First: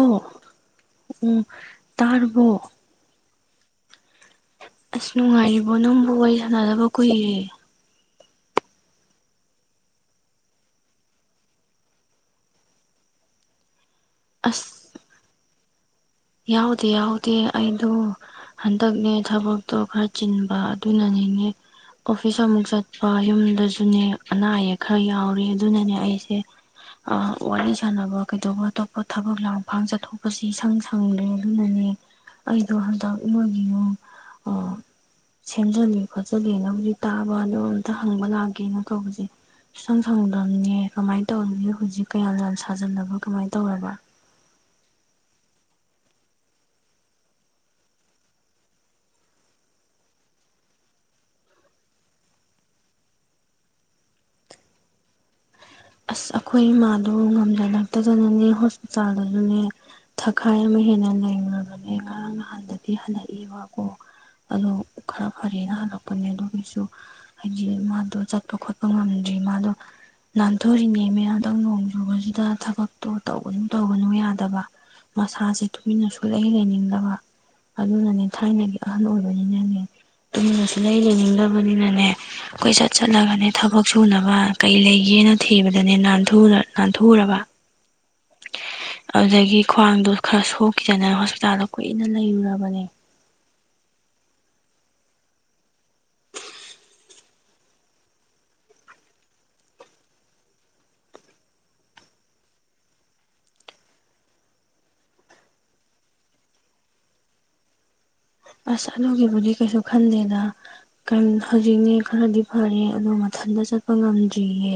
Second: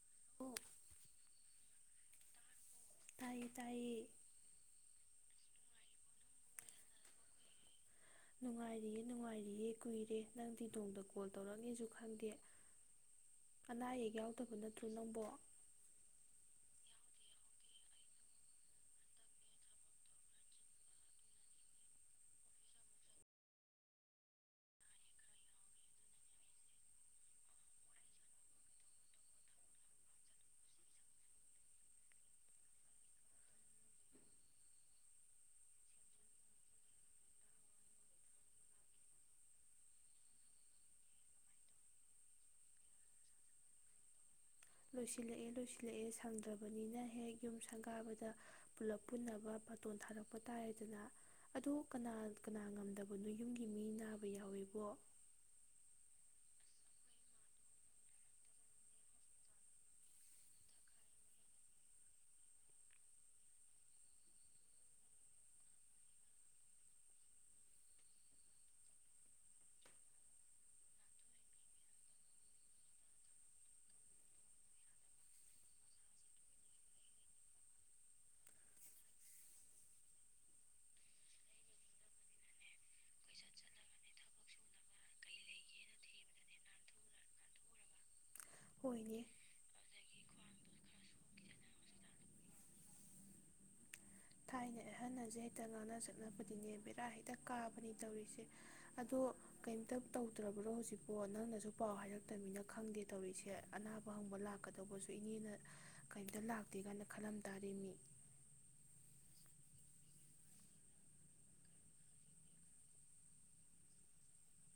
ꯑꯣ ꯎ ꯇꯕꯣ ꯇꯥꯏꯌꯦ ꯇꯥꯏꯌꯦ ꯑꯁ ꯅꯨꯡꯉꯥꯏꯔꯤꯕꯣ ꯅꯪꯕꯨ ꯋꯥꯔꯤ ꯁꯥꯟꯅꯗꯕ ꯀꯨꯏꯔꯦ ꯅꯨꯡꯉꯥꯏꯔꯤꯌꯦ ꯅꯨꯡꯉꯥꯏꯔꯤꯌꯦ ꯀꯨꯏꯔꯦ ꯅꯪꯗꯤ ꯇꯣꯡꯗ ꯀꯣꯜ ꯇꯧꯔꯛꯅꯤꯁꯨ ꯈꯪꯗꯦ ꯑꯅꯥ ꯑꯌꯦꯛ ꯌꯥꯎꯗꯕ ꯑꯁ ꯅꯠꯇ꯭ꯔꯣ ꯅꯪꯕꯣ ꯌꯥꯎꯗꯦ ꯌꯥꯎꯗꯦ ꯑꯩꯗꯣ ꯍꯟꯗꯛꯅꯦ ꯊꯕꯛꯇꯣ ꯈꯔ ꯆꯤꯟꯕ ꯑꯗꯨꯅꯅꯤꯅꯦ ꯑꯣꯐꯤꯁ ꯑꯃꯨꯛ ꯆꯠꯄ ꯌꯨꯝꯗꯁꯨꯅꯦ ꯑꯅꯥ ꯑꯌꯦꯛ ꯈꯔ ꯌꯥꯎꯔꯦ ꯑꯗꯨꯅꯅꯦ ꯑꯩꯁꯦ ꯋꯥꯔꯤ ꯁꯥꯟꯅꯕ ꯀꯩꯗꯧꯕ ꯑꯇꯣꯞꯄ ꯊꯕꯛ ꯂꯥꯡꯐꯥꯡ ꯆꯠꯊꯣꯛꯄꯁꯤ ꯏꯁꯪ ꯁꯪ ꯍꯪꯗ꯭ꯔꯦ ꯑꯗꯨꯅꯅꯦ ꯑꯩꯗꯣ ꯍꯟꯗꯛ ꯅꯣꯏꯒꯤ ꯌꯨꯝ ꯁꯦꯝꯖꯤꯂ ꯈꯣꯠꯆꯜꯂꯤꯅ ꯍꯧꯖꯤꯛ ꯇꯥꯕ ꯑꯗꯣ ꯑꯝꯇ ꯍꯪꯕ ꯂꯥꯛꯒꯦꯅ ꯀꯧꯕꯁꯦ ꯁꯨ ꯁꯪ ꯁꯪꯗꯕꯅꯦ ꯀꯃꯥꯏꯅ ꯇꯧꯅꯤ ꯍꯧꯖꯤꯛ ꯀꯌꯥꯝ ꯌꯥꯝ ꯁꯥꯖꯜꯂꯕ ꯀꯃꯥꯏꯅ ꯇꯧꯔꯕ ꯂꯣꯏꯁꯤꯜꯂꯛꯑꯦ ꯂꯣꯏꯁꯤꯜꯂꯛꯑꯦ ꯁꯪꯗ꯭ꯔꯕꯅꯤꯅ ꯍꯦꯛ ꯌꯨꯝ ꯁꯪꯒꯥꯕꯗ ꯄꯨꯂꯞ ꯄꯨꯟꯅꯕ ꯕꯥꯇꯣꯟ ꯊꯥꯔꯛꯄ ꯇꯥꯔꯦꯗꯅ ꯑꯗꯨꯣ ꯀꯅꯥ ꯀꯅꯥ ꯉꯝꯗꯕꯅꯣ ꯌꯨꯝꯒꯤ ꯃꯤ ꯅꯥꯕ ꯌꯥꯎꯏꯕꯣ ꯑꯁ ꯑꯩꯈꯣꯏ ꯏꯃꯥꯗꯣ ꯉꯝꯖꯂꯛꯇꯗꯅꯅꯦ ꯍꯣꯁꯄꯤꯇꯥꯜꯗꯁꯨꯅꯦ ꯊꯈꯥꯏ ꯑꯃ ꯍꯦꯟꯅ ꯂꯩꯈꯨꯔꯕꯅꯦ ꯉꯔꯥꯡ ꯅꯍꯥꯟꯗꯗꯤ ꯍꯜꯂꯛꯏꯕꯀꯣ ꯑꯗꯣ ꯈꯔ ꯐꯔꯦꯅ ꯍꯜꯂꯛꯄꯅꯦ ꯑꯗꯨꯒꯤꯁꯨ ꯍꯥꯏꯗꯤ ꯃꯥꯗꯣ ꯆꯠꯄ ꯈꯣꯠꯄ ꯉꯝꯗ꯭ꯔꯤ ꯃꯥꯗꯣꯥꯟ ꯊꯣꯔꯤꯉꯩ ꯃꯌꯥꯝꯗꯪ ꯅꯣꯡ ꯆꯨꯕꯁꯤꯗ ꯊꯕꯛꯇꯣ ꯇꯧꯕꯗꯨꯝ ꯇꯧꯕꯅꯨ ꯌꯥꯗꯕ ꯃꯁꯥꯁꯦ ꯇꯨꯃꯤꯟꯅꯁꯨ ꯂꯩ ꯂꯩꯅꯤꯡꯗꯕ ꯑꯗꯨꯅꯅꯦ ꯊꯥꯏꯅꯒꯤ ꯑꯍꯟ ꯑꯣꯏꯕꯅꯤꯅꯅꯦ ꯇꯨꯃꯤꯟꯅꯁꯨ ꯂꯩ ꯂꯩꯅꯤꯡꯗꯕꯅꯤꯅꯅꯦ ꯑꯩꯈꯣꯏ ꯆꯠ ꯆꯠꯂꯒꯅꯦ ꯊꯕꯛ ꯁꯨꯅꯕ ꯀꯩ ꯂꯩꯒꯦꯅ ꯊꯤꯕꯗꯅꯦ ꯅꯥꯟꯊꯨꯔꯕ ꯍꯣꯏꯅꯦ ꯑꯗꯨꯗꯒꯤ ꯈ꯭ꯋꯥꯡꯗꯣ ꯈꯔ ꯁꯣꯛꯈꯤꯗꯅ ꯍꯣꯁꯄꯤꯇꯥꯜꯗ ꯀꯨꯏꯅ ꯂꯩꯔꯨꯔꯕꯅꯦ ꯊꯥꯏꯅꯦ ꯑꯍꯜꯁꯦ ꯍꯦꯛꯇ ꯉꯥꯡꯅ ꯆꯠꯅꯕꯗꯤꯅꯦ ꯕꯦꯔꯥ ꯍꯦꯛꯇ ꯀꯥꯕꯅꯤ ꯇꯧꯔꯤꯁꯦ ꯑꯗꯣ ꯀꯩꯝꯇ ꯇꯧꯗ꯭ꯔꯕ꯭ꯔꯣ ꯍꯧꯖꯤꯛꯄꯣ ꯅꯪꯅꯁꯨ ꯄꯥꯎ ꯍꯥꯏꯔꯛꯇꯅꯤꯅ ꯈꯪꯗꯦ ꯇꯧꯔꯤꯁꯦ ꯑꯅꯥꯕ ꯍꯪꯕ ꯂꯥꯛꯀꯗꯧꯕꯁꯨ ꯏꯅꯦꯅ ꯀꯩꯝꯇ ꯂꯥꯛꯇꯦ ꯀꯥꯏꯅ ꯈꯜꯂꯝ ꯇꯥꯔꯤ ꯃꯤ ꯑꯁ ꯑꯗꯨꯒꯤꯕꯨꯗꯤ ꯀꯩꯁꯨ ꯈꯟꯗꯦꯗ ꯍꯧꯖꯤꯛꯅꯦ ꯈꯔꯗꯤ ꯐꯔꯦ ꯑꯗꯣ ꯃꯊꯟꯇ ꯆꯠꯄ ꯉꯝꯗ꯭ꯔꯤꯌꯦ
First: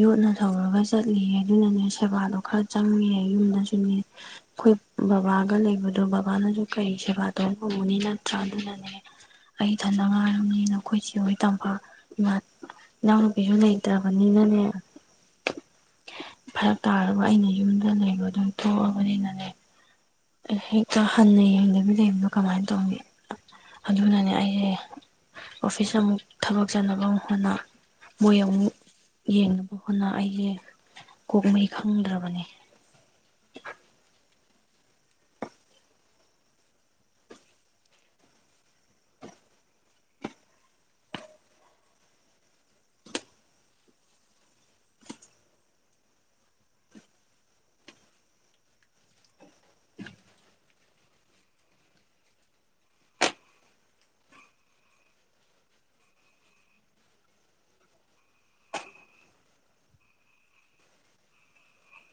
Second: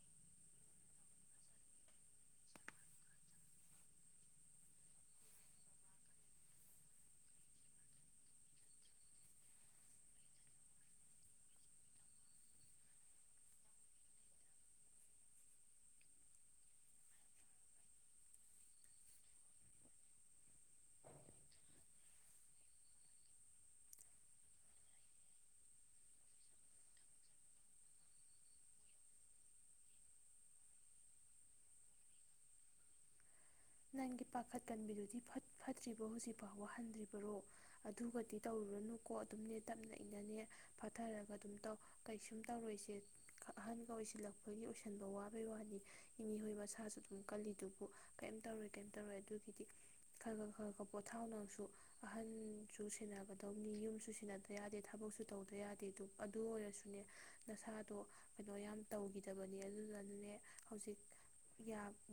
ꯌꯣꯠꯅ ꯊꯧꯔꯒ ꯆꯠꯂꯤꯌꯦ ꯑꯗꯨꯅꯅꯦ ꯁꯦꯕꯥꯗꯣ ꯈꯔ ꯆꯪꯉꯦ ꯌꯨꯝꯗꯁꯨꯅꯦ ꯑꯩꯈꯣꯏ ꯕꯕꯥꯒ ꯂꯩꯕꯗꯣ ꯕꯕꯥꯅꯁꯨ ꯀꯔꯤ ꯁꯦꯕꯥ ꯇꯧꯕꯅꯣ ꯇꯉꯅꯤ ꯅꯠꯇ꯭ꯔꯥ ꯑꯗꯨꯅꯅꯦ ꯑꯩ ꯊꯟꯅ ꯉꯥꯏꯔꯕꯅꯤꯅ ꯑꯩꯈꯣꯏ ꯆꯍꯣꯏ ꯇꯝꯄꯥꯛ ꯏꯃꯥ ꯏꯅꯥꯎꯅꯨꯄꯤꯁꯨ ꯂꯩꯇ꯭ꯔꯕꯅꯤꯅꯅꯦ ꯐꯔꯛ ꯇꯥꯔꯒ ꯑꯩꯅ ꯌꯨꯝꯗ ꯂꯩꯕ ꯑꯗꯨꯝ ꯊꯣꯛꯑꯕꯅꯤꯅꯅꯦ ꯍꯦꯛꯇ ꯍꯟꯅ ꯌꯦꯡꯅꯕꯤ ꯂꯩꯕꯅꯣ ꯀꯃꯥꯏꯅ ꯇꯧꯅꯤ ꯑꯗꯨꯅꯅꯦ ꯑꯩꯁꯦ ꯑꯣꯐꯤꯁ ꯑꯃꯨꯛ ꯊꯕꯛ ꯆꯠꯅꯕ ꯍꯣꯠꯅ ꯃꯣꯏ ꯑꯃꯨꯛ ꯌꯦꯡꯅꯕ ꯍꯣꯠꯅ ꯑꯩꯁꯦ ꯀꯣꯛꯍꯩ ꯈꯪꯗ꯭ꯔꯕꯅꯤ ꯅꯪꯒꯤ ꯄꯥꯈꯠꯀꯟꯕꯤꯗꯨꯗꯤ ꯐꯠꯇ꯭ꯔꯤꯕꯣ ꯍꯧꯖꯤꯛꯐꯥꯎꯕ ꯍꯟꯗ꯭ꯔꯤꯕꯔꯣ ꯑꯗꯨꯒꯗꯤ ꯇꯧꯔꯨꯔꯨꯅꯨꯀꯣ ꯑꯗꯨꯝꯅꯦ ꯇꯞꯅ ꯏꯅꯅꯦ ꯐꯥꯊꯔꯒ ꯑꯗꯨꯝ ꯇꯧ ꯀꯩꯁꯨꯝ ꯇꯧꯔꯏꯁꯦ ꯑꯍꯟꯒ ꯑꯣꯏꯁꯤꯜꯂꯛꯄꯒꯤ ꯑꯣꯏꯁꯟꯕ ꯋꯥꯕꯩ ꯋꯥꯅꯤ ꯏꯅꯤ ꯍꯣꯏ ꯃꯁꯥꯁꯨ ꯑꯗꯨꯝ ꯀꯜꯂꯤꯗꯨꯕꯨ ꯀ ꯇꯧꯔꯦ ꯀꯩꯝ ꯇꯧꯔꯦ ꯑꯗꯨꯒꯤꯗꯤ ꯈꯔ ꯈ ꯈꯔ ꯈ ꯄꯣꯊꯥꯎꯅꯁꯨ ꯑꯍꯟꯁꯨ ꯁꯦꯟꯅꯒꯗꯧꯅꯤ ꯌꯨꯝꯁꯨ ꯁꯦꯟꯅꯗ ꯌꯥꯗꯦ ꯊꯕꯛꯁꯨ ꯇꯧꯗ ꯌꯥꯗꯦ ꯑꯗꯨ ꯑꯣꯏꯔꯁꯨꯅꯦ ꯅꯁꯥꯗꯣ ꯀꯩꯅꯣ ꯌꯥꯝ ꯇꯧꯈꯤꯗꯕꯅꯦ ꯑꯗꯨꯅ ꯑꯗꯨꯅꯦ ꯍꯧꯖꯤꯛ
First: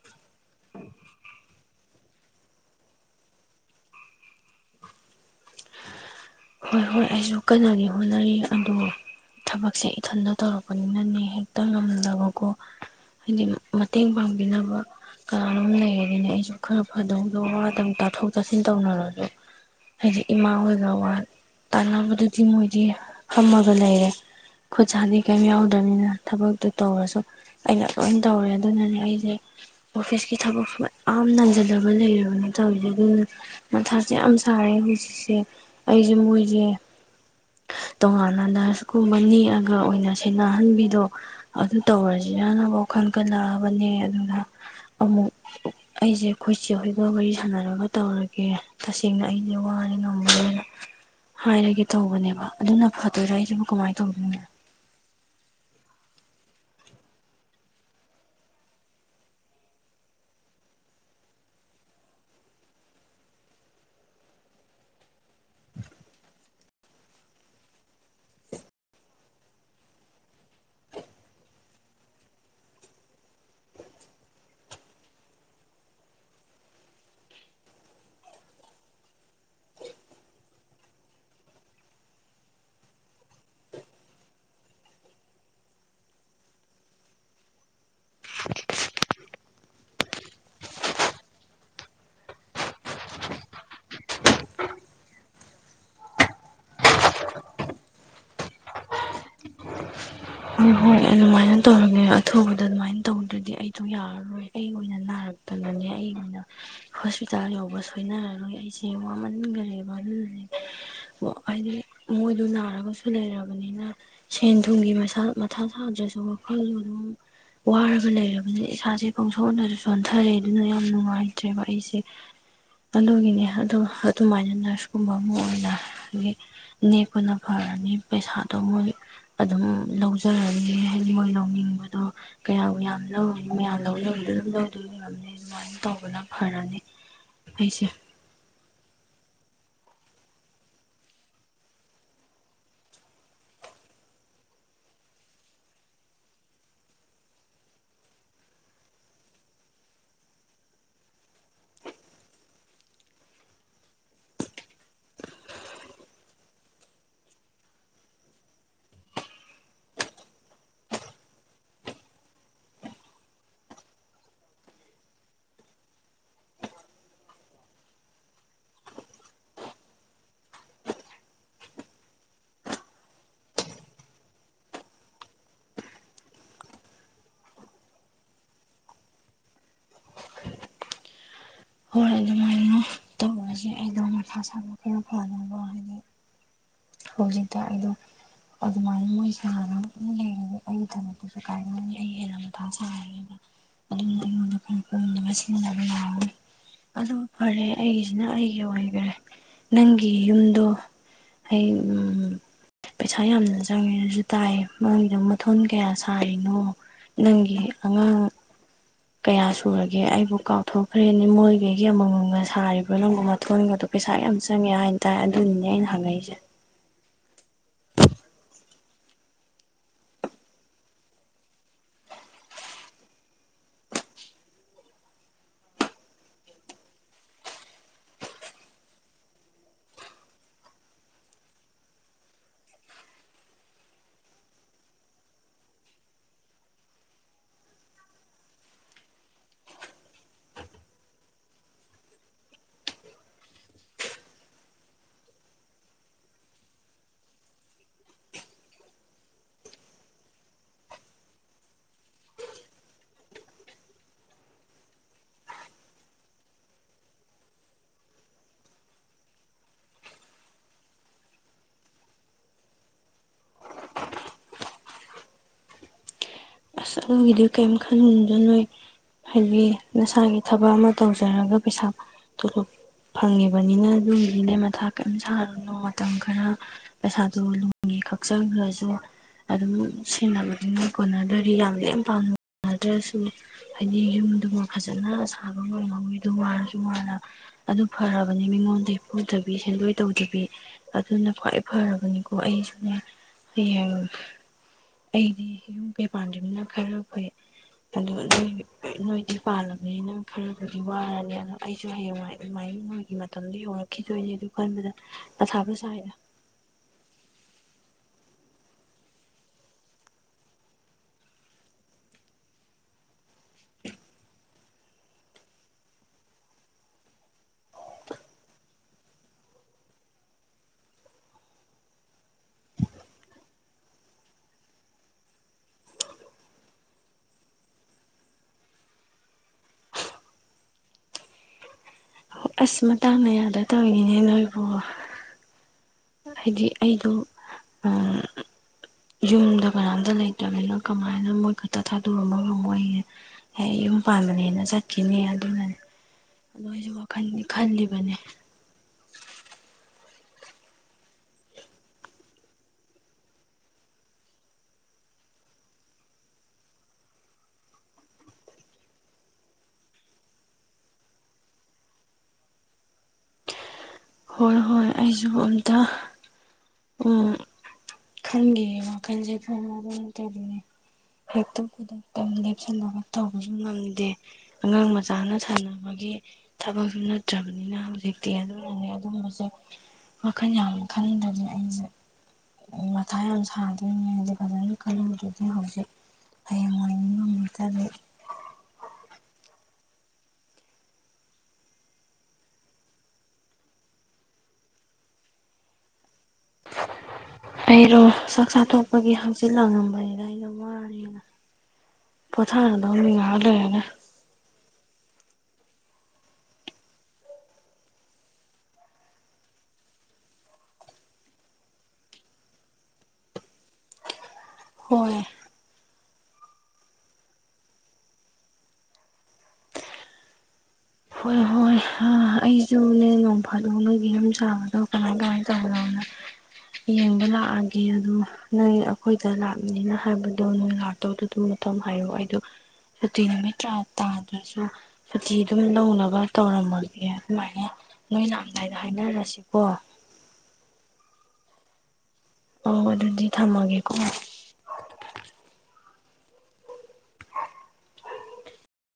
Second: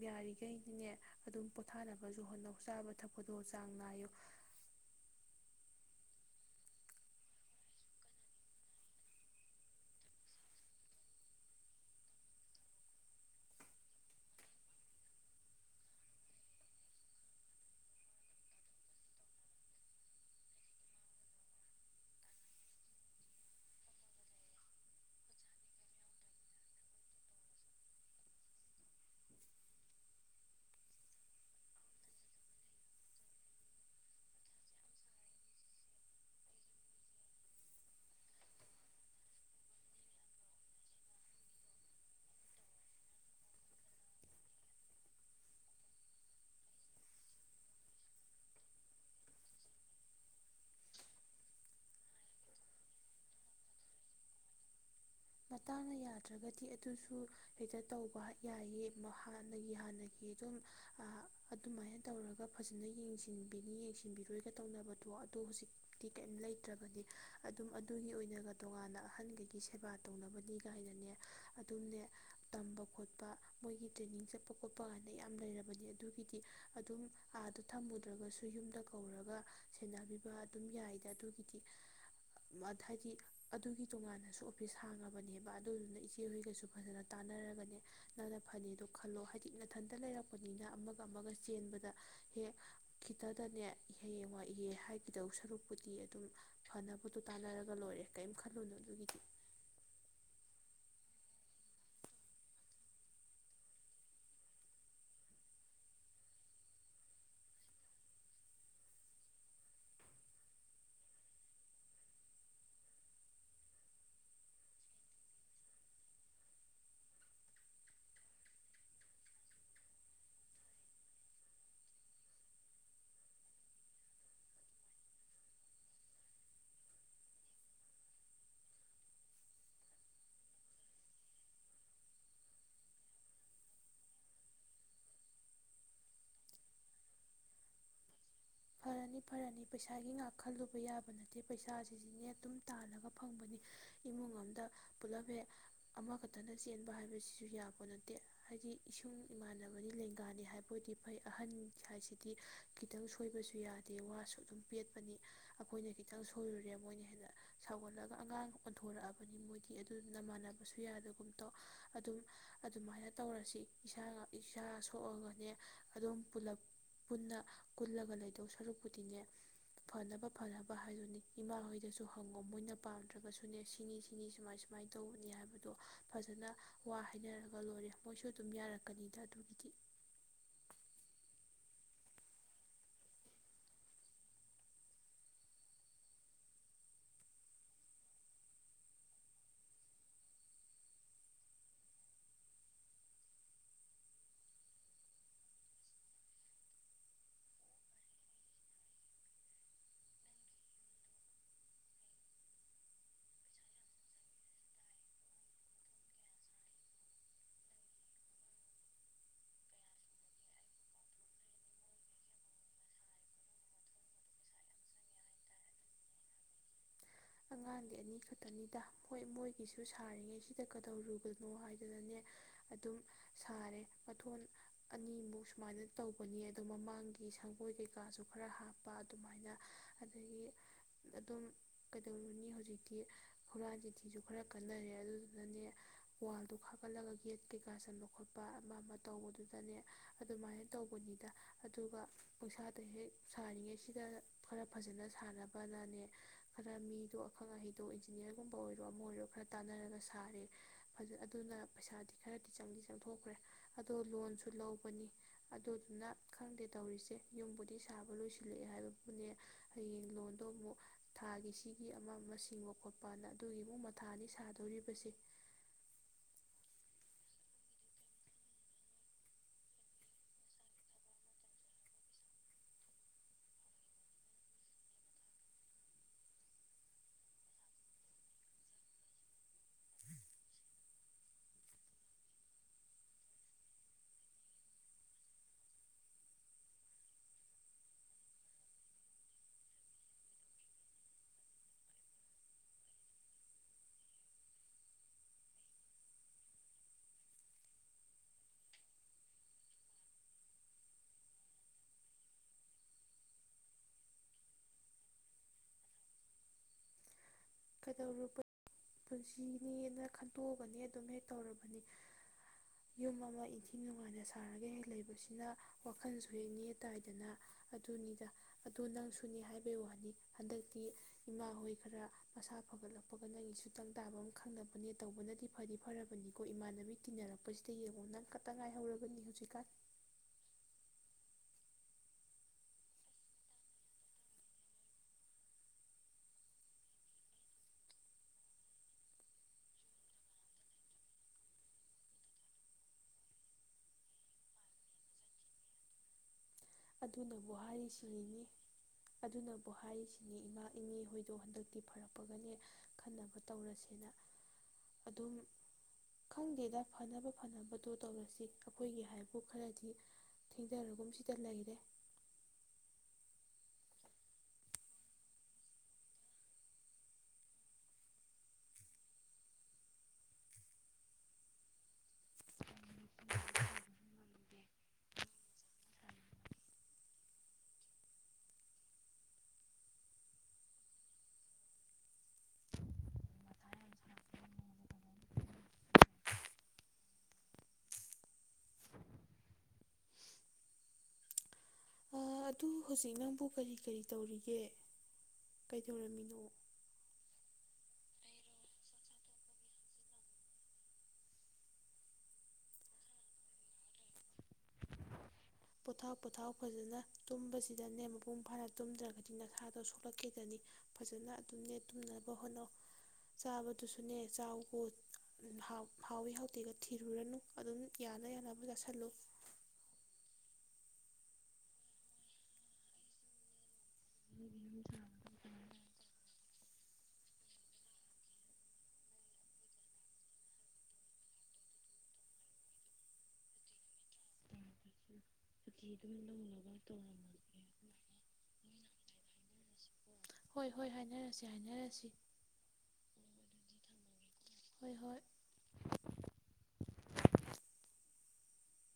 ꯌꯥꯔꯤꯈꯩꯗꯤꯅꯦ ꯑꯗꯨꯝ ꯄꯣꯊꯥꯅꯕꯁꯨ ꯍꯣꯠꯅꯧ ꯆꯥꯕ ꯊꯛꯄꯗꯣ ꯆꯥꯡ ꯅꯥꯏꯌꯨ ꯍꯣꯏ ꯍꯣꯏ ꯑꯩꯁꯨ ꯀꯟꯅꯗꯤ ꯍꯣꯠꯅꯔꯤ ꯑꯗꯨꯣ ꯊꯕꯛꯁꯦ ꯏꯊꯟꯇ ꯇꯧꯔꯛꯄꯅꯤꯅꯅꯦ ꯍꯦꯛꯇ ꯉꯝꯗꯕꯀꯣ ꯍꯥꯏꯗꯤ ꯃꯇꯦꯡ ꯄꯥꯡꯕꯤꯅꯕ ꯀꯅꯥꯅꯣꯝ ꯂꯩꯔꯗꯤꯅꯦ ꯑꯩꯁꯨ ꯈꯔ ꯐꯗꯧꯗꯣ ꯋꯥꯗꯪ ꯇꯥꯊꯣꯛ ꯇꯥꯁꯤꯟ ꯇꯧꯅꯔꯁꯨ ꯍꯥꯏꯗꯤ ꯏꯃꯥ ꯍꯣꯏꯒ ꯋꯥ ꯇꯥꯟꯅꯕꯗꯨꯗꯤ ꯃꯣꯏꯗꯤ ꯐꯝꯃꯒ ꯂꯩꯔꯦ ꯈꯨꯠ ꯁꯥꯗꯤ ꯀꯩꯝ ꯌꯥꯎꯗ꯭ꯔꯕꯅꯤꯅ ꯊꯕꯛꯇꯣ ꯇꯧꯔꯁꯨ ꯑꯩꯅ ꯂꯣꯏ ꯇꯧꯔꯦ ꯑꯗꯨꯅꯅꯦ ꯑꯩꯁꯦ ꯑꯣꯐꯤꯁꯀꯤ ꯊꯕꯛꯁꯨ ꯃꯌꯥꯝ ꯅꯟꯖꯂꯒ ꯂꯩꯔꯕꯅꯤ ꯇꯧꯔꯤꯁꯦ ꯑꯗꯨꯗꯨꯅ ꯃꯁꯥꯁꯦ ꯌꯥꯝ ꯁꯥꯔꯦ ꯍꯧꯖꯤꯛꯁꯦ ꯍꯧꯁꯦ ꯃꯣꯏꯁꯦ ꯇꯣꯉꯥꯟꯅ ꯅꯔꯁꯀꯨꯝꯕ ꯅꯦꯛꯑꯒ ꯑꯣꯏꯅ ꯁꯦꯟꯅꯍꯟꯕꯤꯗꯣ ꯑꯗꯨ ꯇꯧꯔꯁꯤ ꯌꯥꯅꯕ ꯋꯥꯈꯜ ꯈꯜꯂꯛꯑꯕꯅꯦ ꯑꯗꯨ ꯑꯃꯨꯛ ꯑꯩꯁꯦ ꯈꯣꯏꯁꯦ ꯍꯣꯏꯒ ꯋꯥꯔꯤ ꯁꯥꯟꯅꯔꯒ ꯇꯧꯔꯒꯦ ꯇꯁꯦꯡꯅ ꯑꯩꯁꯦ ꯋꯥꯔꯦ ꯉꯝꯃꯔꯣꯏ ꯍꯥꯏꯔꯒꯦ ꯇꯧꯕꯅꯦꯕ ꯑꯗꯨꯅ ꯐꯗꯣꯏꯔꯥ ꯑꯩꯁꯤꯕꯨ ꯀꯃꯥꯏꯅ ꯇꯧꯗꯣꯏꯅꯣ ꯃꯇꯥꯡꯅ ꯌꯥꯗ꯭ꯔꯒꯗꯤ ꯑꯗꯨꯁꯨ ꯍꯦꯛꯇ ꯇꯧꯕ ꯌꯥꯏꯌꯦ ꯍꯥꯟꯅꯒꯤ ꯍꯥꯟꯅꯒꯤ ꯑꯗꯨꯝ ꯑꯗꯨꯃꯥꯏꯅ ꯇꯧꯔꯒ ꯐꯖꯅ ꯌꯦꯡꯁꯤꯟꯕꯤꯅꯤ ꯌꯦꯡꯁꯤꯟꯕꯤꯔꯣꯏꯒ ꯇꯧꯅꯕꯗꯣ ꯑꯗꯨ ꯍꯧꯖꯤꯛꯇꯤ ꯀꯔꯤꯝ ꯂꯩꯇ꯭ꯔꯕꯗꯤ ꯑꯗꯨꯝ ꯑꯗꯨꯒꯤ ꯑꯣꯏꯅꯒ ꯇꯣꯉꯥꯟꯅ ꯑꯍꯟꯒꯒꯤ ꯁꯦꯕꯥ ꯇꯧꯅꯕꯅꯤ ꯀꯥꯏꯅꯅꯦ ꯑꯗꯨꯝꯅꯦ ꯇꯝꯕ ꯈꯣꯠꯄ ꯃꯣꯏꯒꯤ ꯇ꯭ꯔꯦꯅꯤꯡ ꯆꯠꯄ ꯈꯣꯠꯄ ꯀꯥꯏꯗ ꯌꯥꯝ ꯂꯩꯔꯕꯅꯦ ꯑꯗꯨꯒꯤꯗꯤ ꯑꯗꯨꯝ ꯑꯥꯗ ꯊꯝꯃꯨꯗ꯭ꯔꯒꯁꯨ ꯌꯨꯝꯗ ꯀꯧꯔꯒ ꯁꯦꯟꯅꯕꯤꯕ ꯑꯗꯨꯝ ꯌꯥꯏꯗ ꯑꯗꯨꯒꯤꯗꯤ ꯍꯥꯏꯗꯤ ꯑꯗꯨꯒꯤ ꯇꯣꯉꯥꯟꯅꯁꯨ ꯁꯥꯡꯉꯥꯕꯅꯦꯕꯥ ꯑꯗꯨꯗꯨꯅ ꯏꯆꯦꯍꯣꯏꯒꯁꯨ ꯐꯖꯅ ꯇꯥꯟꯅꯔꯒꯅꯦ ꯅꯪꯅ ꯐꯅꯤꯗꯣ ꯈꯜꯂꯣ ꯍꯥꯏꯗꯤ ꯅꯥꯊꯟꯇ ꯂꯩꯔꯛꯄꯅꯤꯅ ꯑꯃꯒ- ꯑꯃꯒ ꯆꯦꯟꯕꯗ ꯍꯦꯛ ꯈꯤꯇꯗꯅꯦ ꯍꯌꯦꯡ ꯋꯥꯏ ꯏꯍꯦ ꯍꯥꯏꯈꯤꯗꯧ ꯁꯔꯨꯛꯄꯨꯗꯤ ꯑꯗꯨꯝ ꯐꯅꯕꯗꯣ ꯇꯥꯟꯅꯔꯒ ꯂꯣꯏꯔꯦ ꯀꯔꯤꯝ ꯈꯜꯂꯨꯅꯣ ꯑꯗꯨꯒꯤꯗꯤ꯫ ꯍꯣꯏ - ꯍꯣꯏ ꯑꯗꯨꯃꯥꯏꯅ ꯇꯧꯔꯒꯅꯦ ꯑꯊꯨꯕꯗ ꯑꯗꯨꯃꯥꯏꯅ ꯇꯧꯗ꯭ꯔꯗꯤ ꯑꯩꯗꯣ ꯌꯥꯔꯔꯣꯏ ꯑꯩ ꯑꯣꯏꯅ ꯅꯥꯔꯛꯇꯅꯅꯦ ꯑꯩ ꯑꯣꯏꯅ ꯍꯣꯁꯄꯤꯇꯥꯜ ꯌꯧꯕ ꯁꯣꯏꯅꯔꯥꯔꯣꯏ ꯑꯩꯁꯦ ꯋꯥꯃꯟꯒꯔꯦꯕ ꯑꯗꯨꯅꯅꯦ ꯀꯣ ꯍꯥꯏꯗꯤ ꯃꯣꯏꯗꯣ ꯅꯥꯔꯒꯁꯨ ꯂꯩꯔꯕꯅꯤꯅ ꯁꯦꯟ ꯊꯨꯝꯒꯤ ꯃꯁꯥ ꯃꯊꯥ ꯁꯥꯗ꯭ꯔꯁꯨ ꯋꯥꯈꯜꯗꯣ ꯑꯗꯨꯝ ꯋꯥꯔꯒ ꯂꯩꯔꯕꯅꯤꯅ ꯏꯁꯥꯁꯦ ꯄꯪꯁꯣꯟꯗꯁꯨ ꯁꯣꯟꯊꯔꯦ ꯑꯗꯨꯅ ꯌꯥꯝ ꯅꯨꯡꯉꯥꯏꯇ꯭ꯔꯦꯕ ꯑꯩꯁꯦ ꯑꯗꯨꯒꯤꯅꯦ ꯑꯗꯣ ꯑꯗꯨꯃꯥꯏꯅ ꯅꯔꯁꯀꯨꯝꯕ ꯑꯃ ꯑꯣꯏꯅ ꯅꯦꯛꯄꯅ ꯐꯔꯅꯤ ꯄꯩꯁꯥꯗꯣ ꯃꯣꯏ ꯑꯗꯨꯝ ꯂꯧꯖ ꯖꯔꯅꯤ ꯍꯥꯏꯗꯤ ꯃꯣꯏ ꯂꯧꯅꯤꯡꯕꯗꯣ ꯀꯌꯥ ꯌꯥꯝ ꯂꯧꯔꯨꯅꯤ ꯃꯌꯥꯝ ꯂꯧꯖꯕꯗ ꯑꯗꯨꯝ ꯂꯧꯗꯣꯏ ꯑꫭꯏꯔꯝꯅꯤ ꯑꯗꯨꯃꯥꯏꯅ ꯇꯧꯕꯅ ꯐꯔꯅꯤ ꯑꯩꯁꯦ꯫ ꯐꯔꯅꯤ - ꯐꯔꯅꯤ ꯄꯩꯁꯥꯒꯤ ꯉꯥꯛ ꯈꯜꯂꯨꯕ ꯌꯥꯕ ꯅꯠꯇꯦ ꯄꯩꯁꯥꯁꯤꯗꯤꯅꯦ ꯑꯗꯨꯝ ꯇꯥꯜꯂꯒ ꯐꯪꯕꯅꯤ ꯏꯃꯨꯡ ꯑꯃꯗ ꯄꯨꯂꯞ ꯍꯦꯛ ꯑꯃꯈꯛꯇꯅ ꯆꯦꯟꯕ ꯍꯥꯏꯕꯁꯤꯁꯨ ꯌꯥꯕ ꯅꯠꯇꯦ ꯍꯥꯏꯗꯤ ꯏꯁꯨꯡ ꯏꯃꯥꯟꯅꯕꯗꯤ ꯂꯦꯡꯒꯥꯅꯤ ꯍꯥꯏꯕꯗꯤ ꯐꯩ ꯑꯍꯟ ꯍꯥꯏꯁꯤꯗꯤ ꯈꯤꯇꯪ ꯁꯣꯏꯕꯁꯨ ꯌꯥꯗꯦ ꯋꯥꯁꯨ ꯑꯗꯨꯝ ꯄꯦꯠꯄꯅꯤ ꯑꯩꯈꯣꯏꯅ ꯈꯤꯇꯪ ꯁꯣꯏꯔꯨꯔꯦ ꯃꯣꯏꯅ ꯍꯦꯟꯅ ꯁꯥꯎꯒꯠꯂꯒ ꯑꯉꯥꯡ ꯑꯣꯟꯊꯣꯔꯛꯑꯕꯅꯤ ꯃꯣꯏꯗꯤ ꯑꯗꯨ ꯅꯃꯥꯟꯅꯕꯁꯨ ꯌꯥꯗꯒꯨꯝ ꯇꯧ ꯑꯗꯨꯝ ꯑꯗꯨꯃꯥꯏꯅ ꯇꯧꯔꯁꯤ ꯏꯁꯥ ꯏꯁꯥ ꯁꯣꯛꯑꯒꯅꯦ ꯑꯗꯨꯝꯞ ꯄꯨꯟꯅ ꯀꯨꯜꯂꯒ ꯂꯩꯗꯧ ꯁꯔꯨꯛꯄꯨꯗꯤꯅꯦ ꯐꯅꯕ ꯐꯅꯕ ꯍꯥꯏꯗꯨꯅꯦ ꯏꯃꯥꯍꯣꯏꯗꯁꯨ ꯍꯪꯉꯣ ꯃꯣꯏꯅ ꯄꯥꯝꯗ꯭ꯔꯒꯁꯨꯅꯦ ꯁꯤꯅꯤ ꯁꯤꯅꯤ ꯁꯨꯃꯥꯏ ꯁꯨꯃꯥꯏꯅ ꯇꯧꯕꯅꯤ ꯍꯥꯏꯕꯗꯣ ꯐꯖꯅ ꯋꯥ ꯍꯥꯏꯅꯔꯒ ꯂꯣꯏꯔꯦ ꯃꯣꯏꯁꯨ ꯑꯗꯨꯝ ꯌꯥꯔꯛꯀꯅꯤꯗ ꯑꯗꯨꯒꯤꯗꯤ꯫ ꯍꯣꯏ ꯑꯗꯨꯃꯥꯏꯅ ꯇꯧꯔꯁꯦ ꯑꯩꯗꯣ ꯃꯊꯥ ꯁꯥꯕ ꯈꯔ ꯐꯅꯕ ꯍꯥꯏꯗꯤ ꯍꯧꯖꯤꯛꯇ ꯑꯩꯗꯣ ꯑꯗꯨꯃꯥꯏꯅ ꯃꯣꯏ ꯁꯦꯟꯔ ꯂꯩꯔꯒ ꯑꯩꯒꯤꯗꯕꯛꯇꯁꯨ ꯀꯥꯏꯔꯛꯑꯅꯤ ꯑꯩ ꯍꯦꯟꯅ ꯃꯊꯥ ꯁꯥꯔꯅꯤ ꯑꯗꯨꯅ ꯑꯩꯉꯣꯟꯗ ꯈꯔ ꯀꯣꯝꯅꯕ ꯁꯤꯟꯗꯕ ꯌꯥꯔꯔꯣꯏꯕꯑꯗꯨ ꯐꯔꯦ ꯑꯩꯒꯤꯁꯤꯅ ꯑꯩꯒꯤ ꯑꯣꯏꯈꯔꯦ ꯅꯪꯒꯤ ꯌꯨꯝꯗꯣ ꯑꯩ ꯄꯩꯁꯥ ꯌꯥꯝꯅ ꯆꯪꯉꯦꯁꯨ ꯇꯥꯏ ꯃꯔꯝꯗ ꯃꯊꯣꯟ ꯀꯌꯥ ꯁꯥꯔꯤꯅꯣ ꯅꯪꯒꯤ ꯑꯉꯥꯡ ꯀꯌꯥ ꯁꯨꯔꯒꯦ ꯑꯩꯕꯨ ꯀꯥꯎꯊꯣꯛꯈ꯭ꯔꯦꯅꯦ ꯃꯣꯏꯈꯩꯒꯤ ꯑꯃꯃꯝꯒ ꯁꯥꯔꯤꯕꯣ ꯅꯪꯒ ꯃꯊꯣꯟꯒꯗꯣ ꯄꯩꯁꯥ ꯌꯥꯝ ꯆꯪꯉꯦ ꯍꯥꯏꯅ ꯇꯥꯏ ꯑꯗꯨꯅꯤꯅꯦ ꯑꯩꯅ ꯍꯪꯉꯛꯏꯁꯦ꯫ ꯑꯉꯥꯡꯗꯤ ꯑꯅꯤꯈꯛꯇꯅꯤꯗ꯫ ꯍꯣꯏ ꯃꯣꯏꯒꯤꯁꯨ ꯁꯥꯔꯤꯉꯩ ꯁꯤꯗ ꯀꯗꯧꯔꯨꯒꯅꯣ ꯍꯥꯏꯗꯨꯅꯅꯦ ꯑꯗꯨꯝ ꯁꯥꯔꯦ ꯃꯊꯣꯟ ꯑꯅꯤꯃꯨꯛ ꯁꯨꯃꯥꯏꯅ ꯇꯧꯕꯅꯦ ꯑꯗꯨꯗꯣ ꯃꯃꯥꯡꯒꯤ ꯁꯪꯒꯣꯏ ꯀꯩꯀꯥꯁꯨ ꯈꯔ ꯍꯥꯞꯄ ꯑꯗꯨꯃꯥꯏꯅ ꯑꯗꯒꯤ ꯑꯗꯨꯝ ꯀꯩꯗꯧꯔꯨꯅꯤ ꯍꯧꯖꯤꯛꯇꯤ ꯍꯨꯔꯥꯟ ꯆꯤꯊꯤꯁꯨ ꯈꯔ ꯀꯟꯅꯔꯦ ꯑꯗꯨꯗꯨꯅꯅꯦ ꯋꯥꯜꯗꯣ ꯈꯥꯀꯠꯂꯒ ꯒꯦꯠ ꯀꯩꯀꯥ ꯆꯟꯕ ꯈꯣꯠꯄ ꯑꯃ ꯑꯃ ꯇꯧꯕꯗꯨꯗꯅꯦ ꯑꯗꯨꯃꯥꯏꯅ ꯇꯧꯕꯅꯤꯗ ꯑꯗꯨꯒ ꯄꯩꯁꯥꯗ ꯍꯦꯛ ꯁꯥꯔꯤꯉꯩꯁꯤꯗ ꯈꯔ ꯐꯖꯅ ꯁꯥꯥꯟꯅꯕꯅꯅꯦ ꯈꯔ ꯃꯤꯗꯣ ꯑꯈꯪ ꯑꯍꯩꯗꯣ ꯏꯟꯖꯤꯅꯤꯌꯥꯔꯒꯨꯝꯕ ꯑꯣꯏꯔꯣ ꯑꯃ ꯑꯣꯏꯔꯣ ꯈꯔ ꯇꯥꯟꯅꯔꯒ ꯁꯥꯔꯦ ꯐꯖ ꯑꯗꯨꯅ ꯄꯩꯁꯥꯗꯤ ꯈꯔꯗꯤ ꯆꯪꯗꯤ ꯆꯪꯊꯣꯛꯈ꯭ꯔꯦ ꯑꯗꯣ ꯂꯣꯟꯁꯨ ꯂꯧꯕꯅꯤ ꯑꯗꯨꯗꯨꯅ ꯈꯪꯗꯦ ꯇꯧꯔꯤꯁꯦ ꯌꯨꯝꯕꯨꯗꯤ ꯁꯥꯕ ꯂꯣꯏꯁꯤꯜꯂꯛꯑꯦ ꯍꯥꯏꯕꯕꯨꯅꯦ ꯍꯌꯦꯡ ꯂꯣꯟꯗꯣ ꯑꯃꯨꯛ ꯊꯥꯒꯤ ꯁꯤꯒꯤ ꯑꯃ ꯑꯃ ꯁꯤꯡꯕ ꯈꯣꯠꯄꯅ ꯑꯗꯨꯒꯤ ꯑꯃꯨꯛ ꯃꯊꯥꯅꯤ ꯁꯥꯗꯣꯔꯤꯕꯁꯦ꯫ ꯑꯁ ꯑꯗꯨꯒꯤꯗꯨ ꯀꯔꯤꯝ ꯈꯟꯗꯣꯏꯅꯣꯏ ꯍꯥꯏꯗꯤ ꯅꯁꯥꯒꯤ ꯊꯕꯛ ꯑꯃ ꯇꯧꯖꯔꯒ ꯄꯩꯁꯥ ꯇꯣꯂꯣꯞ ꯐꯪꯉꯤꯕꯅꯤꯅ ꯑꯗꯨꯒꯤꯅꯦ ꯃꯊꯥ ꯀꯔꯤꯝ ꯁꯥꯔꯨꯅꯣ ꯃꯇꯝ ꯈꯔ ꯄꯩꯁꯥꯗꯣ ꯂꯣꯟꯒꯤ ꯀꯛ ꯆꯒꯔ꯭ꯖꯨ ꯑꯗꯨꯝ ꯁꯦꯟꯅꯕꯗꯤ ꯀꯣꯟꯅꯗ ꯌꯥꯝ ꯂꯦꯝ ꯄꯥꯝꯅꯗ꯭ꯔꯁꯨ ꯍꯥꯏꯗꯤ ꯌꯨꯝꯗꯨꯃ ꯐꯖꯟꯅ ꯁꯥꯕ ꯉꯝꯍꯧꯋꯤ ꯑꯗꯨ ꯋꯥꯔꯁꯨ ꯋꯥꯅ ꯑꯗꯨ ꯐꯔꯕꯅꯤ ꯃꯤꯉꯣꯟꯗꯒꯤ ꯄꯨꯗꯕꯤ ꯁꯦꯟꯗꯣꯏ ꯇꯧꯗꯕꯤ ꯑꯗꯨꯅ ꯈ꯭ꯋꯥꯏ ꯐꯔꯕꯅꯤꯀꯣ ꯑꯩꯁꯨꯅꯦ ꯍꯌꯦꯡ ꯑꯩꯗꯤ ꯌꯨꯝ ꯄꯥꯟꯗꯔ꯭ꯤꯅꯤꯅ ꯈꯔ ꯐꯩ ꯑꯗꯨꯒ ꯅꯣꯏ ꯅꯣꯏꯗꯤ ꯄꯥꯜꯂꯕꯅꯤꯅ ꯈꯔꯕꯨꯗꯤ ꯋꯥꯔꯅꯤ ꯑꯩꯖꯨ ꯑ ꯍꯌꯦꯡꯋꯥꯏ ꯑꯗꯨꯃꯥꯏꯅ ꯅꯣꯏꯒꯤ ꯃꯇꯝꯗ ꯌꯧꯔꯛꯈꯤꯗꯣꯏꯅꯦ ꯑꯗꯨ ꯈꯟꯕꯗ ꯃꯊꯕꯨ ꯁꯥꯏꯗ ꯫ ꯀꯩꯗꯔꯨ ꯄꯨꯟꯁꯤꯅꯦꯅ ꯈꯟꯇꯣꯛꯑꯒꯅꯦ ꯑꯗꯨꯝ ꯍꯦꯛ ꯇꯧꯔꯕꯅꯤ ꯌꯨꯝ ꯑꯃ ꯏꯟꯊꯤ ꯅꯨꯡꯉꯥꯏꯅ ꯁꯥꯔꯒ ꯍꯦꯛ ꯂꯩꯕꯁꯤꯅ ꯋꯥꯈꯜꯁꯨ ꯍꯦꯛꯅꯦ ꯇꯥꯏꯗꯅ ꯑꯗꯨꯅꯤꯗ ꯑꯗꯨ ꯅꯪꯁꯨꯅꯤ ꯍꯥꯏꯕꯩ ꯋꯥꯅꯤ ꯍꯟꯗꯛꯇꯤ ꯏꯃꯥ ꯍꯣꯏ ꯈꯔ ꯃꯁꯥ ꯐꯒꯠꯂꯛꯄꯒ ꯅꯪꯒꯤ ꯁꯨꯇꯪ ꯇꯥꯕ ꯑꯃ ꯈꯪꯅꯕꯅꯦ ꯇꯧꯕꯅꯗꯤ ꯐꯗꯤ ꯐꯔꯕꯅꯤꯀꯣ ꯏꯃꯥꯟꯅꯕꯤ ꯇꯤꯟꯅꯔꯛꯄꯁꯤꯗ ꯌꯦꯡꯉꯣ ꯅꯪ ꯈꯛꯇ ꯉꯥꯏꯍꯧꯔꯕꯅꯤ ꯍꯧꯖꯤꯛꯀꯥꯟ꯫ ꯑꯣ ꯑꯁ ꯃꯇꯥꯡꯅ ꯌꯥꯗ ꯇꯧꯔꯤꯅꯤꯅꯦ ꯅꯣꯏꯕꯨ꯫ ꯍꯥꯏꯗꯤ ꯑꯩꯗꯣ ꯑ ꯌꯨꯝꯗ ꯀꯅꯥꯝꯇ ꯂꯩꯇꯝꯅꯤꯅꯥ ꯀꯃꯥꯏꯅ ꯃꯣꯏ ꯈꯛꯇ ꯊꯥꯗꯣꯛ ꯑꯃꯒ ꯃꯣꯏꯅꯦ ꯍ ꯌꯨꯝ ꯄꯥꯟꯕꯅꯦꯅ ꯆꯠꯈꯤꯅꯦ ꯑꯗꯨꯅꯅꯦ꯫ ꯑꯗꯣ ꯑꯩꯁꯨ ꯋꯥꯈꯜꯗꯤ ꯑꯗꯨꯅꯕꯨ ꯈꯜꯂꯤꯕꯅꯦ ꯍꯥꯏꯔꯤꯁꯤꯅꯦ ꯑꯗꯨꯅꯕꯨ ꯍꯥꯏꯔꯤꯁꯤ ꯏꯃꯥ ꯏꯅꯦ ꯍꯣꯏꯗꯣ ꯍꯟꯗꯛꯇꯤ ꯐꯔꯛꯄꯒꯅꯦ ꯈꯟꯅꯕ ꯇꯧꯔꯁꯦꯅ ꯑꯗꯨꯝ ꯈꯪꯗꯦꯗ ꯐꯅꯕ ꯐꯅꯕꯗꯣ ꯇꯧꯔꯁꯤ ꯑꯩꯈꯣꯏꯒꯤ ꯍꯥꯏꯕꯨ ꯈꯔꯗꯤ ꯊꯦꯡꯗꯔꯒꯨꯝ ꯁꯤꯗ ꯂꯩꯔꯦ꯫ [inaudible] ꯍꯣꯏ ꯍꯣꯏ ꯑꯩꯖꯨ ꯑꯝꯇ ꯎ ꯈꯟꯒꯤꯒꯦ ꯋꯥꯈꯜꯁꯦ ꯐꯅ ꯑꯗꯨꯝ ꯇꯔꯤꯅꯦ ꯍꯦꯛꯇ ꯈꯨꯗꯛꯇ ꯂꯦꯞꯁꯜꯂꯒ ꯇꯧꯕꯁꯨ ꯉꯝꯗꯦ ꯑꯉꯥꯡ ꯃꯆꯥꯅ ꯁꯥꯟꯅꯕꯒꯤ ꯊꯕꯛꯁꯨ ꯅꯠꯇ꯭ꯔꯕꯅꯤꯅ ꯍꯧꯖꯤꯛꯇꯤ ꯑꯗꯨꯅꯅꯦ꯫ ꯑꯗꯨꯕꯁꯦ ꯋꯥꯈꯜ ꯌꯥꯝ ꯈꯟꯗ꯭ꯔꯗꯤ ꯑꯁꯦ ꯃꯊꯥ ꯌꯥꯝ ꯁꯥꯗꯣꯏꯅꯤ ꯍꯥꯏꯁꯦ ꯐꯖꯅ ꯈꯟꯍꯧꯗꯔ꯭ꯗꯤ ꯍꯧꯖꯤꯛ ꯍꯌꯦꯡ ꯋꯥꯏ ꯅꯤꯉꯝꯃꯛꯇꯕ ꯑꯗꯨ ꯍꯧꯖꯤꯛ ꯅꯪꯕꯨ ꯀꯔꯤ ꯀꯔꯤ ꯇꯧꯔꯤꯒꯦ ꯀꯩꯗꯧꯔꯝꯃꯤꯅꯣ? ꯑꯩꯔꯣ ꯆꯥꯛ ꯆꯥꯊꯣꯛꯄꯒꯤ ꯍꯛꯆꯤꯜ ꯂꯦ ꯑꯩꯅ ꯋꯥꯔꯦꯅ ꯄꯣꯊꯥꯗꯧꯅꯤ ꯉꯛ ꯂꯩꯔꯒ꯫ ꯄꯣꯊꯥꯎ ꯄꯣꯊꯥꯎ ꯐꯖꯅ ꯇꯨꯝꯕꯁꯤꯗꯅꯦ ꯃꯄꯨꯡ ꯐꯥꯅ ꯇꯨꯝꯗ꯭ꯔꯒꯗꯤ ꯅꯁꯥꯗꯣ ꯁꯣꯛꯂꯛꯀꯗꯅꯤ ꯐꯖꯅ ꯑꯗꯨꯝꯅꯦ ꯇꯨꯝꯅꯕ ꯍꯣꯠꯅꯧ ꯆꯥꯕꯗꯨꯁꯨꯅꯦ ꯍꯣꯏ [unintelligible] ꯍꯥꯎꯋꯤ ꯍꯥꯎꯇꯦꯒ ꯊꯤꯔꯨꯔꯅꯨ ꯑꯗꯨꯝ ꯌꯥꯅ ꯌꯥꯅꯕ ꯆꯥꯁꯤꯜꯂꯨ꯫ ꯍꯣꯏ ꯍꯣꯏ ꯑꯩꯖꯨꯅꯦ ꯅꯣꯡꯐꯥꯗꯣꯛ ꯅꯣꯏ ꯌꯨꯝ ꯁꯥꯕꯗꯣ ꯀꯃꯥꯏ ꯀꯃꯥꯏꯅ ꯇꯧꯕꯅꯣ ꯌꯦꯡꯕ ꯂꯥꯛꯑꯒꯦ ꯑꯗꯣ ꯅꯣꯏ ꯑꯩꯈꯣꯏꯗ ꯂꯥꯛꯅꯤꯅ ꯍꯥꯏꯕꯗꯣ ꯅꯣꯏ ꯂꯥꯛꯇꯧꯗꯗꯨ ꯃꯇꯝ ꯍꯥꯏꯔꯣꯑꯣ ꯑꯩꯗꯣ ꯁꯨꯇꯤ ꯅꯨꯃꯤꯠ ꯇꯥꯗ꯭ꯔꯁꯨ ꯁꯨꯇꯤꯗ ꯑꯗꯨꯝ ꯂꯧꯅꯕ ꯇꯧꯔꯝꯃꯒꯦ ꯑꯗꯨꯃꯥꯏꯅ ꯅꯣꯏꯅ [unintelligible] ꯍꯥꯏꯅꯔꯁꯤꯀꯣ꯫ ꯍꯣꯏ ꯍꯣꯏ ꯍꯥꯏꯅꯔꯁꯤ ꯍꯥꯏꯅꯔꯁꯤ꯫ ꯑꯣ ꯑꯗꯨꯗꯤ ꯊꯝꯃꯒꯦꯀꯣ꯫ [inaudible] [inaudible] [unintelligible]